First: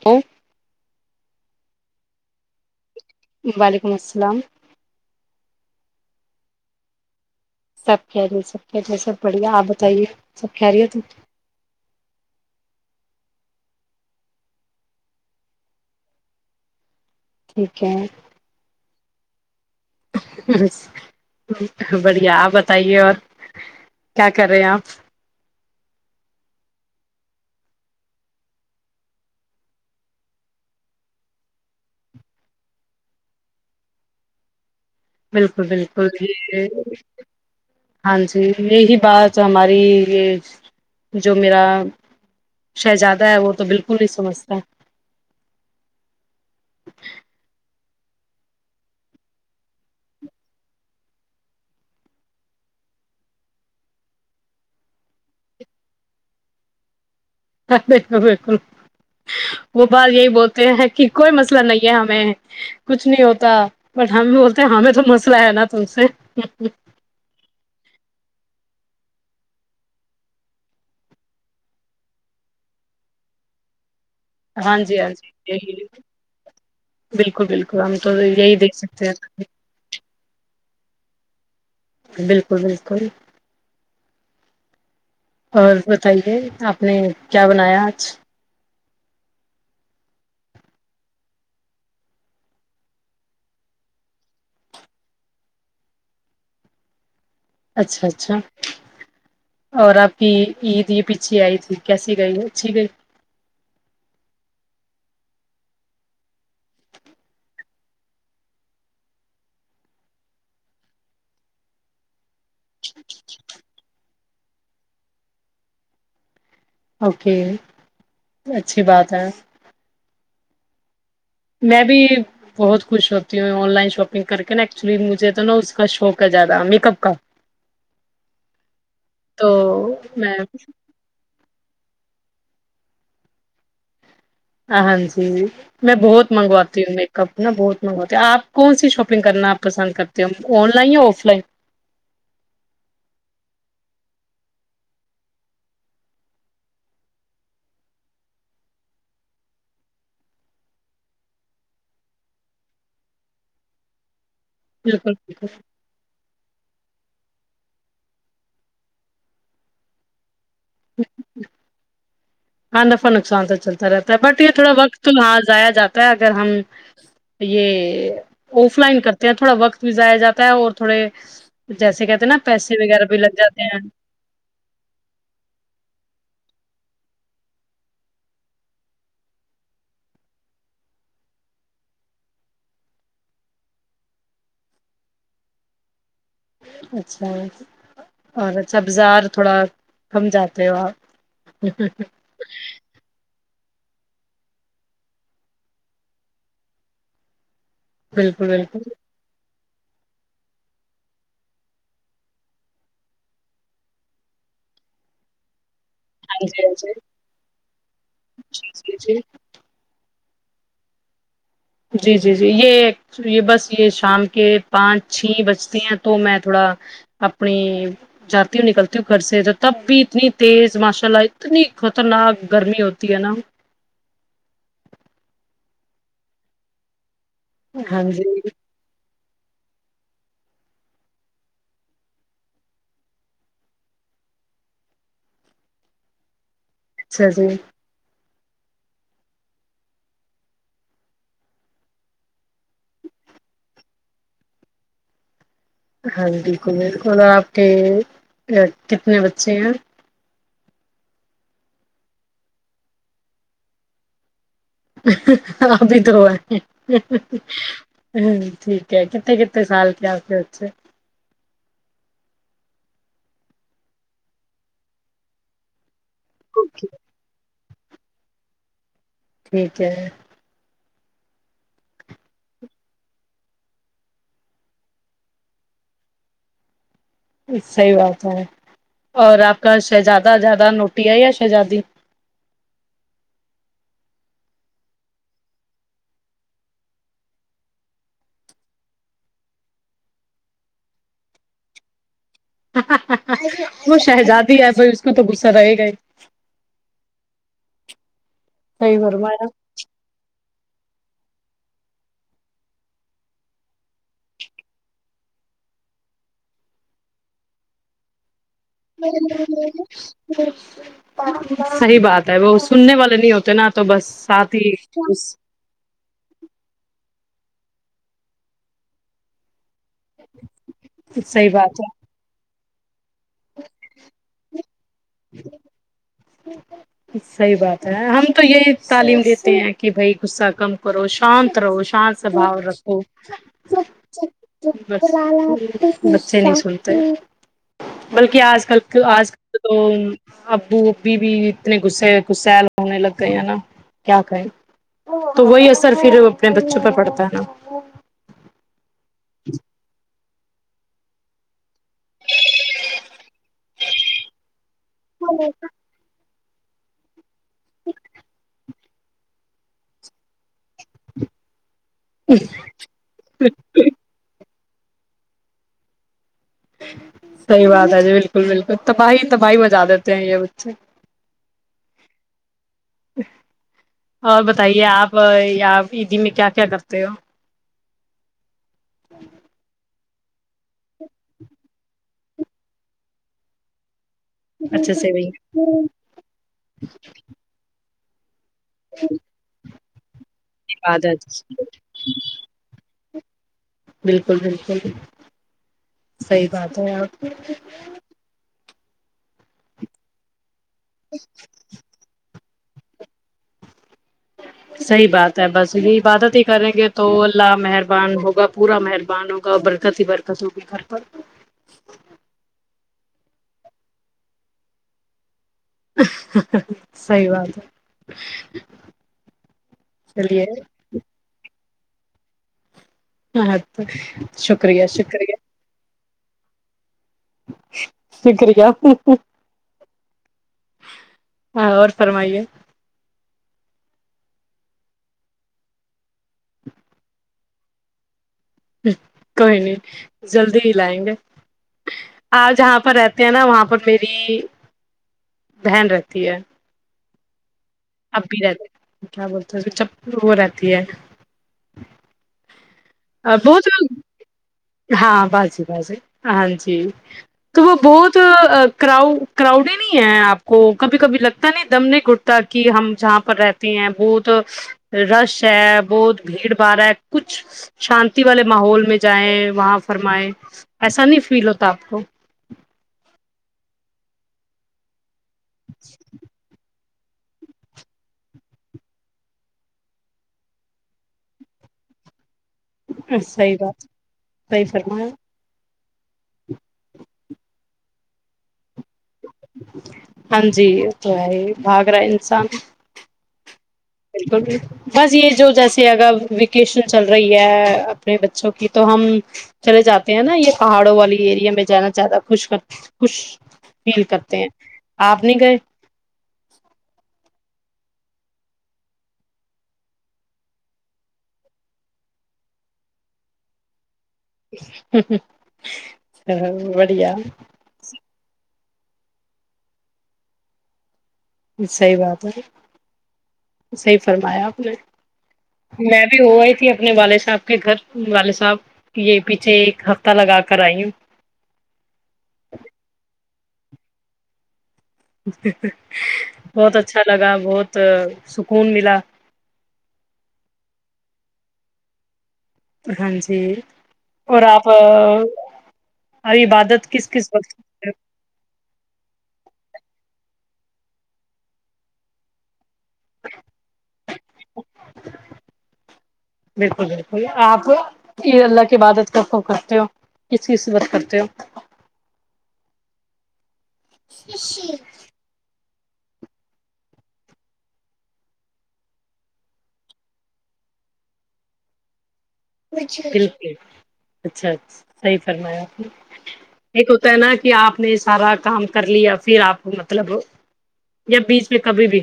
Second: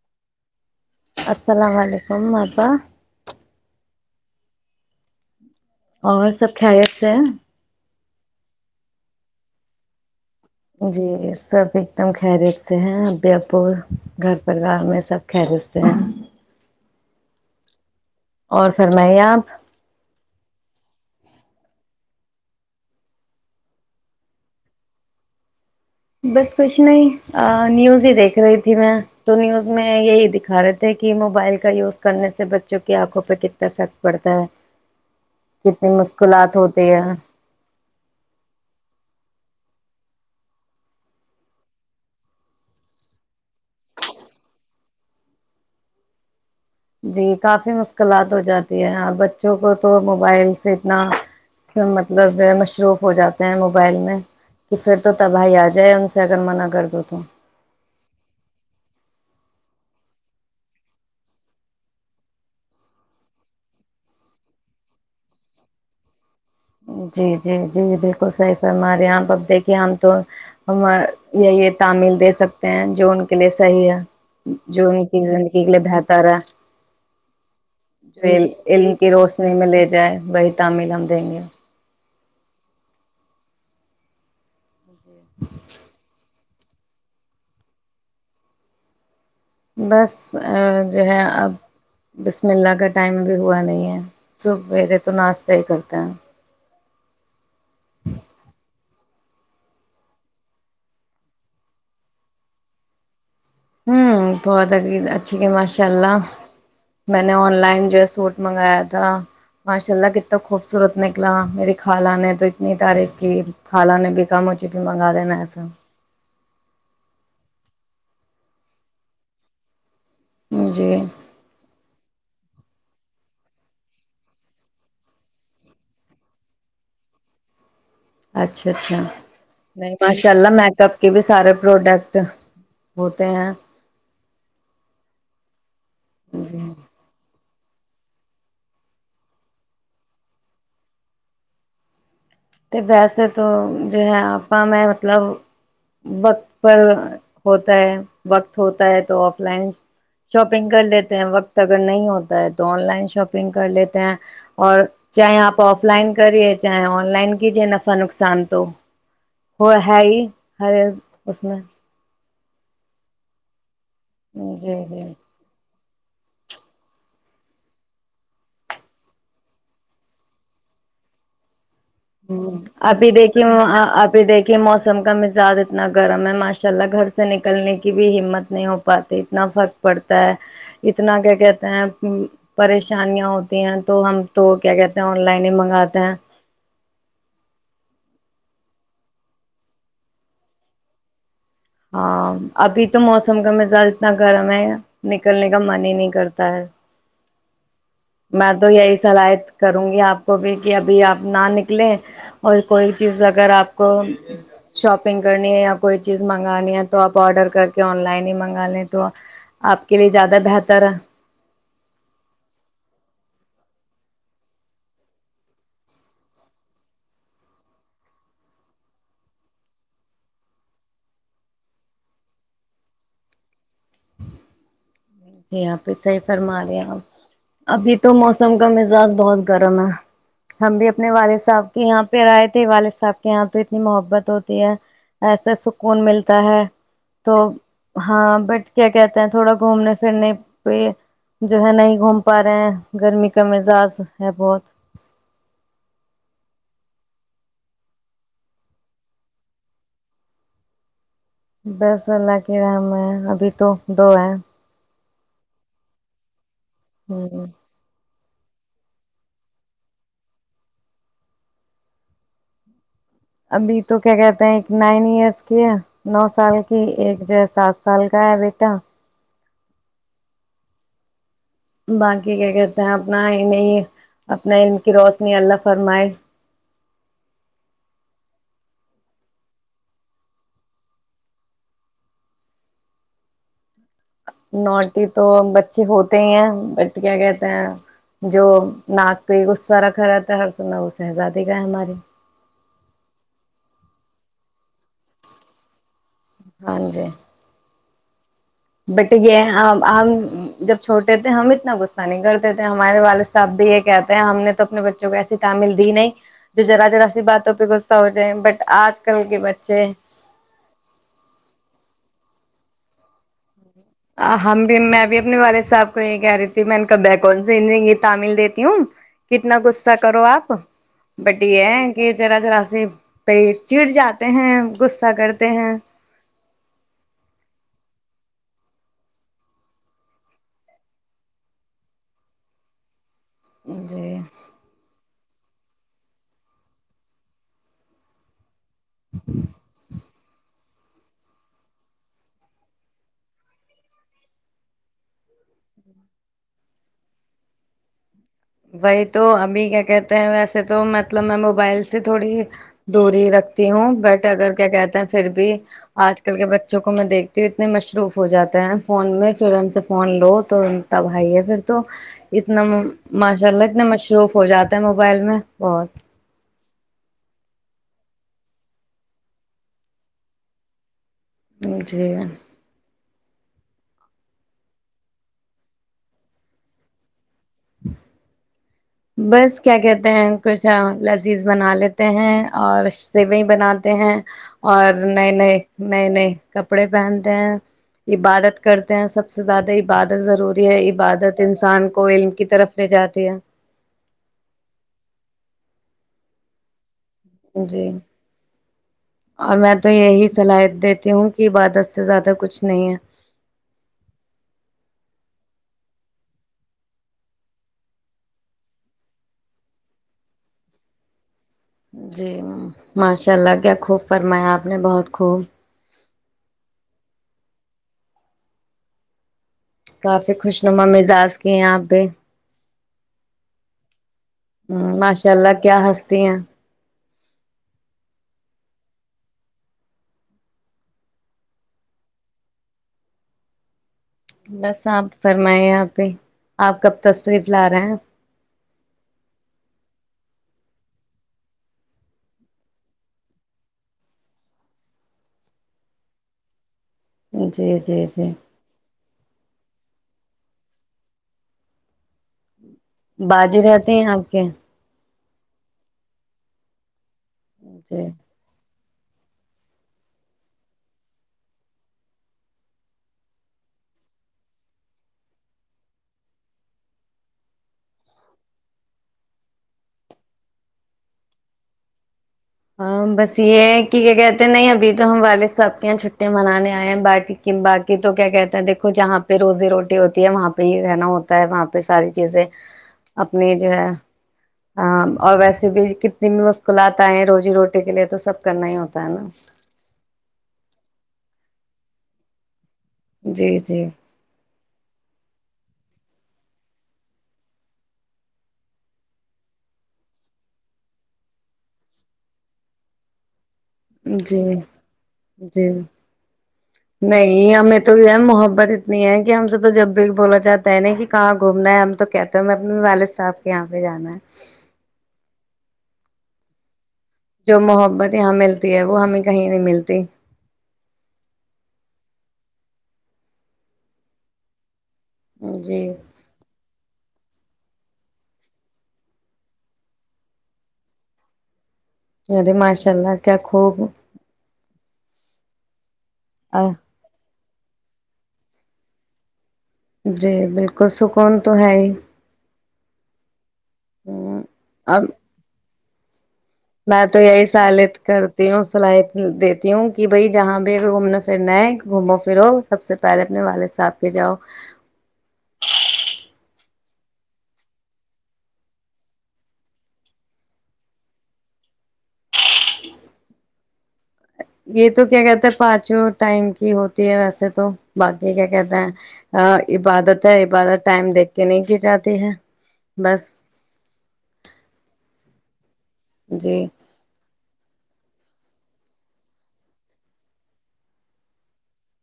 کی [inaudible] السلام علیکم بابا [unintelligible] وعلیکم السلام [unintelligible] اور سب کریت سے [unintelligible] سب کہے سب کہ سب بڑھیا آپ بتائیے [unintelligible] ہے؟ جی سب ایک دم خیریت سے ہیں ا بھی [unintelligible] پ گھر پریوار میں سب کلتے ہیں [unintelligible] ٹھیک ہے [inaudible] اور فرم آپ [unintelligible] بڑھیا آپ بتائیے اور کیا کر رہے ہیں آپ [unintelligible] بس کچھ نہیں نیوز ہی دیکھ رہی تھی میں تو نیوز میں یہی دکھا رہے تھے کہ موبائل کا یوز کرنے سے بچوں کی آنکھوں پہ کتنا افیکٹ پڑتا ہے [unintelligible] بالکل کتنی بالکل مشکلات یہ ہوتی ہے ہاں جی یہی بات ہماری [unintelligible] یہ جو میرا شہزادہ ہے وہ تو بالکل نہیں سمجھتا [unintelligible] جی کافی مشکلات ہو جاتی ہے اور بچوں کو تو موبائل سے اتنا مطلب مصروف ہو جاتے ہیں موبائل میں کہ پھر تو تباہی آ جائے ان سے اگر منع کر دو تو [unintelligible] بالکل بالکل وہ بات یہی بولتے ہیں کہ کوئی مسئلہ نہیں ہے ہمیں کچھ نہیں ہوتا بٹ ہم بولتے ہمیں تو مسئلہ ہے نا تم سے [unintelligible] جی جی جی بالکل صحی ف ہمارے یہاںب دیکھیے ہم تو یہی تعمیل دے سکتے ہیں جو ان کے لیے صحیح ہے [unintelligible] ہاں جو جی ان ہاں کی جی زندگی کے یہی لیے بہتر ہے بالکل بالکل ہم تو جو یہی دیکھ علم سکتے کی ہیں روشنی میں لے جائے ب [unintelligible] تامل ہم دیں گے [inaudible] بالکل بالکل [unintelligible] اور بتائیے [unintelligible] آپ نے کیا بنایا آج [unintelligible] بس جو ہے اب بسم اللہ کا ٹائم بھی ہوا نہیں ہے صبیرے تو ناشتہ ہی کرتے ہیں [unintelligible] اچھا اچھا اور آپ کی عید یہ پیچھے آئی تھی کیسی گئی اچھی گئی [unintelligible] ہ بہتگی اچھی کی ماشاء اللہ میں نے آن لائن جو ہے سوٹ منگایا تھا ماشاء اللہ کتنا خوبصورت نکلا میری خالہ نے تو اتنی تعریف کی خالہ نے بھی کم ہو چک منگا دینا ایسا [unintelligible] اوکے اچھی بات ہے [unintelligible] جی [inaudible] میں بھی بہت خوش ہوتی ہوں آن لائن شاپنگ کر کے نا ایکچولی مجھے تو نا اس کا شوق ہے زیادہ میک اپ کا [unintelligible] اچھا اچھا تو نہیں ماشاء میں اللہ میک اپ کے بھی سارے پروڈکٹ [unintelligible] ہوتے ہیں [inaudible] ہاں جی میں بہت جی منگواتی ہوں میک اپ ا بہت منگا ہوتا ہے آپ کون سی شاپنگ کرنا آپ پسند کرتے ہو آن لائن یا آف لائن ویسے تو جو ہے آا میں مطلب وقت پر ہوتا ہے وقت ہوتا ہے تو آف لائن شاپنگ کر لیتے ہیں وقت اگر نہیں ہوتا ہے تو آن لائن شاپنگ کر لیتے ہیں اور بالکل چاہے بالکل آپ آف لائن کریے چاہے آن لائن کی جے نفع نقصان تو ہو ہے ہی ہر ایک اس میں ہاں نفا نقصان تو چلتا رحتا ہے بٹ یہ تھوڑا جی وقت تو جی ہاں جایا جاتا اگر ہم یہ آف لائن کرتے ہیں تھوڑا وقت بھی جایا جاتا ہے اور تھوڑے جیسے کہتے ہیں ہ نا پیسے وغیرہ ابھی بھی لگ دیکھیے جاتے ہیں ابھی دیکھیے موسم کا مزاج اتنا گرم ہے ماش انء اللہ گھر سے نکلنے کی بھی ہمت نہیں ہو پاتی اتنا فرق پڑتا ہے اتنا کیا کہتے ہیں پریشانیاں ہوتی ہیں تو ہم تو کیا کہتے ہیں آن لائن ہی منگاتے ہیں اچھا اور اچھا بازار تھوڑا کم جاتے ہو آپ ہاں ابھی تو موسم کا م اتنا گرم ہے نکلنے کا من ہی نہیں کرتا ہے م بالکل تو بالکل یہی سلاح کروں گی آپ کو بھی کہ ابھی آپ نہ نکلیں اور کوئی چیز اگر آپ کو شاپنگ کرنی ہے یا کوئی چیز ہاں جی ہاں منگانی ہے جی تو آپ آرڈر کر کے آن لائن ہی منگا لیں جی تو جی آپ کے لیے زیادہ بہتر ہے جی جی جی یہ یہ بس یہ شام کے پانچ چھ بجتی ہیں تو میں تھوڑا اپنی جاتی ہوں نکلتی ہوں گھر سے تو تب بھی اتنی تیز ماشاء اللہ اتنی خطرناک گرمی ہوتی ہے نا جی آپ صحیح فرما رہے ابھی ہاں تو جی موسم کا مزاج بہت گرم ہے ہم بھی اپنے والد صاحب کے یہاں پہ آئے تھے والد صاحب کے یہاں تو اتنی محبت ہوتی ہے ایسا سکون ملتا ہے اچھا تو جی ہاں بٹ کیا کہتے ہیں تھوڑا گھومنے پھرنے پہ جو ہے نہیں گھوم پا رہے ہیں گرمی کا مزاج ہے بہت ہاں بالکل بالکل آپ کے کتنے بچے ہیں بس اللہ کی رحم ہے ابھی تو دو ہے ابھی توروا ا ہ ہ ٹھیک ہے کتنے کتنے سال کیاتے اے ابھی تو کیا کہتے ہیں ایک نائن ایئرس کی ہے نو سال کی اوکے ایک ج ساات سل کا ہے بیٹا ٹھیک ہے باقی کیا کہتے ہیں اپنا نہیں اپنا علم کی روشنی اللہ فرمائے صحی بات ہے اور آپ کا شہزادہ زیادہ نوٹی ہے یا شہزادی نوٹی تو بچے ہوتے ہی ہیں بٹ کیا کہتے ہیں جو ناک پہ غصہ رکھا رہتا ہے ہر سو میں وہ سہزادے کا ہے ہماراری وہ شہزادی ہے بھائی اس کو تو غصہ رہے گا ہی ہاں جی صحیح بٹ گ فرمایا آ جب چھوٹے تھے ہم اتنا غصہ نہیں کرتے تھے ہمارے والد صاحب بھی یہ کہتے ہیں ہم نے تو اپنے بچوں کو ایسی تعمیل دی نہیں جو ذرا ذرا سی باتوں پہ غصہ ہو جائے بٹ آج کل کے بچے صحی بات وہ سننے والے نہیں ہوتے نا تو بس ساتھ ہم ہی بھی میں بھی اپنے والد صاحب کو یہ کہہ رہی تھی میں ان کا بیگ کون سے یہ تمل دیتی ہوں کتنا کچھ ا کرو آپ صحیح بڈی ہے بات کہ جراا زیب پہ چڑ جاتے ہیں غ ایسا کرتے ہیں صحی بات ہے ہم تو یہ تعلیم دیتے ہیں کہ بھائی غصہ کم کرو شانت رہو شانت سبھا رکھو جی بس بچے نہیں سنتے بلکہ آج کل [unintelligible] تو آج کل تو تو ابو ابھی بھی اتنے گسے گسل ہونے لگ گئے ہے نا کیا کہیں تو وہی اثر پھر اپنے بچوں پر پڑتا ہے نا بائی تو اھی کیا کہ ویسے تو مطلب میں موبائل سے تھوڑی دوری رکھتی ہوں بٹ اگر کیا کہتے پھر بھی آج کل کے بچے جوک میں دیک تو اتنے مصروف ہو جاتے ہیں فون میں پھر ان سے فون لو تو تب آ ہی ہے پھر تو اتنا ماشاء اللہ اتنے مشروف ہو جاتا ہے موبائل میں بہت صحیح بات ہے جی بالکل بالکل تباہی تباہی مجا دیتے ہیں یہ بچے نہیں چاہی گ اور بتائیے آپ پ عیدی میں کیا کیا کرتے ہو ہ [inaudible] بس کیا کہتے ہیں کچھ لذیذ بنا لیتے ہیں اور سیویں بناتے ہیں اور اچھا سے بھائی نئے نئے نئے نئے کپڑے پہنتے ہیں عبادت کرتے ہیں سب سے زیادہ عبادت ضروری ہے عبادت انسان کو علم کی طرف لے جاتا دیا بالکل بالکل صحیح بات ہے آپ جی اور میں تو یہی صلاح دیتی ہوں کہ عادت سے زیادہ کچھ نہیںے صحیح بات ہے بس یہ عبادت ہی کریں گے تو اللہ مہربان ہوگا پورا مہربان ہوگا برکت ہی برکت ہوگی گھر پر ہے جی ماشاء اللہ کیا خوب فرمایا آپ نے بہت خوب سی بات ہے کافی چلیے خوش نما مزاج کی ہیں آپ [unintelligible] ہاں تو شکریہ شکریہ تینں شکریہ ہ اور فرمائیے بس آپ فرمائیں یہاں پہ آپ کب تصریف ب ل رہیں ہیں کوئی نہیں جلدی ہی لائیں گے آپ جہاں پر رہتے ہیں نا وہاں پر میری بہن رہتی ہے جچ اب بھی رہتے کیا بولتے ہیں جب وہ رہتی ہے بازے بہت رہتے ہیں آپ کے ہاں بس جی بس ہاں جی تو وہ جی بہت کراؤ کراؤڈی نہیں ہے آپ کو کبھی کبھی لگتا نہیں دم نہیں گھٹتا کہ ہم جہاں پر رہتے ہیں بہت رش ہے بہت بھیڑ باڑ ہے کچھ شانتی والے ماحول میں جائیں وہاں فرمائے ایسا نہیں فیل ہوتا آپ کو ہاں بس یہ کہ کیا کہتے نہیں ابھی ہم والے ساب کیں چھٹں منانے باقی تو کیا کہتے ہے دیکو جہاں پہ روزی روٹی ہوتی ہے وہاں پہ ہی رہنا ہوتا ہے وہاں پہ ساری چیزیں اپنی صحیح جو بات ہے صحیح فرمایا اور ویسے بھی کتنی بھی مشکلات آئے ہیں رو جی روٹی کے لیے تو سب کرنا ہی ہوتا ہے نا ہاں جی تو ہے ہی بھاگ رہا ہے انسان جی جی بالکلل بس یہ جو جیسے اگر ویکیشن چل رہی ہے اپنے بچوں کی تو ہم چلے جاتے ہیں نا یہ پہاڑوں والی ایریا میں جانا زیادہ خوش کر خوش فیل کرتے جی ہیں آپ نہیں گئے جی نہیں ہم م تو محبت اتنی ہے کہ ہم سے تو جب بھی بولا چاہتا ہے نا کہ کہاں گھومنا ہے ہم تو کہتے ہیں ہم اپنے والد صاحب کے یہاں پہ جانا ہے ہ ہ [inaudible] ہ [inaudible] جو محبت یہاں ملتی وہ ہمیں کہیں نہیں ملتی صحی بات ہے صحیح فرمایا آپ نے جی میں بھی ہو ہی تھی اپنے والے سے آپ کے گھر والد صاحب یہ پیچھے ایک ہفتہ لگا کر آئی ہوں اے ماشاء اللہ کیا [unintelligible] خوب [unintelligible] اچ [unintelligible] بہت اچھا لگا بہت بہت سکون ملا جی بالکل سکون تو ہے ہی ہاں جی [unintelligible] اور آپ [unintelligible] اب عبادت میں کس تو کس یہی وقت کرتے سالت کرتی ہوں صلاحیت دیتی ہوں کہ بھائی جہاں بھی گھومنا پھرنا ہے گھومو پھرو سب سے پہلے اپنے والد صاحھ پ جاؤ بالکل بالکل آپ اللہ کی عبادت خ کرتے ہو کس کس وقت کرتے ہو یہ تو کیا کہتا [unintelligible] پانچو ٹائم کی ہوتی ہے ویسے تو باقی کیا کہتے ہیں عبادت ہے عبادت ٹائم دیکھ کے نہیں کی جاتی ہے بالکل بس اچھاچ صحیح فرمایا آپ نے جی ایک ہوتا ہے نا کہ آپ نے اس سارا کام کر لیا پھر آپ مطلب یا بیچ میں کبھی بھی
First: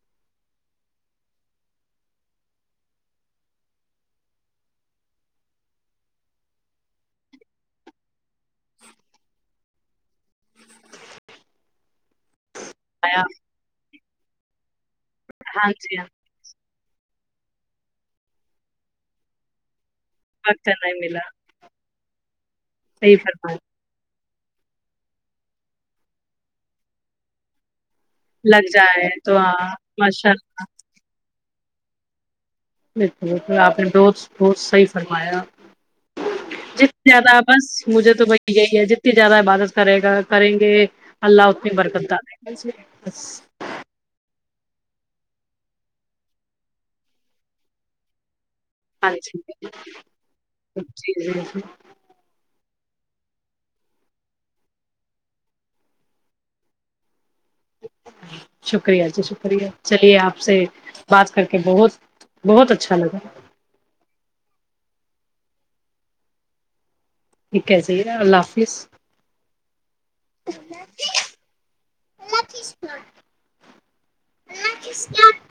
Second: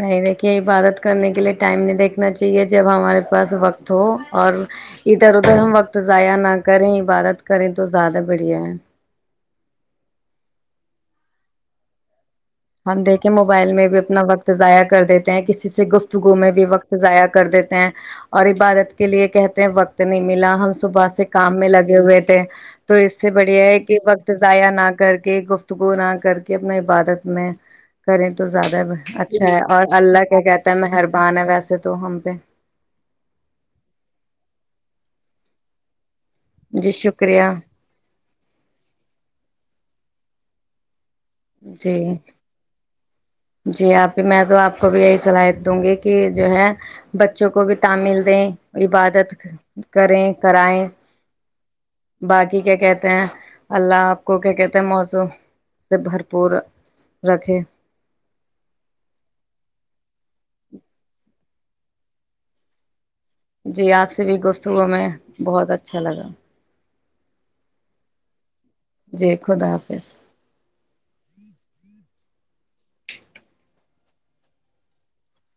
نہیں دیکھیے عبادت کرنے کے لیے ٹائم نہیں دیکھنا چاہیے جب ہمارے پاس وقت ہو اور ادھر ادھر ہم وقت ضائع نہ کریں عبادت کریں تو زیادہ بڑھیا ہے ہم آیا دیکھیں موبائل میں بھی [unintelligible] اپنا وقت ضائع کر دیتے ہیں کسی ہاں سے جی ہاں گفتگو میں بھی وقت ضائع کر دیتے ہیں اور عبادت کے لیے کہتے ہیں وقت وقت نہیں ملا وقت ہم نہیں صبح ملا سے کام میں لگے ہوئے تھے تو صحیح اس سے فرمایا بڑھیا ہے کہ وقت ت ضائیہ نہ کر کے گفتگو نہ کر کے اپنا عبادت میں [unintelligible] کریں تو لگ زیادہ جائے تو اچھا ہے ہاں اور اللہ ماشاء کیا کہتا ہے مہربان ہے ویسا ایسے تو ہم پہ بلکل آپ نے دوست دوست صحیح فرمایا جی جتنی زیادہ شکریہ بس مجھے تو وہی یہی ہے جتنی زیادہ عبادت کرے گا کریں گے [unintelligible] اللہ ہوتی جی برکتا [unintelligible] جی آپ بھی، میں تو آپ کو بھی یہی صلاحیت دوں گی کہ جو ہے بچوں کو بھی تعمل دیں [unintelligible] ہاں عبادت جی کریں کرائیں جی جی جی باقی کیا کہتے [unintelligible] کہ اللہ آپ کو کیا کہتے ہیں موضو [unintelligible] تو بھرپور رکھے شکریہ جی شکریہ چلیے آپ سے بات کر کے بہت بہت اچھا لگا جی آپ سے بھی گفت ہوا میں بہت اچھا لگا ٹھیک ہے چاہیے اللہ س جی خدا حافظ [unintelligible] [inaudible]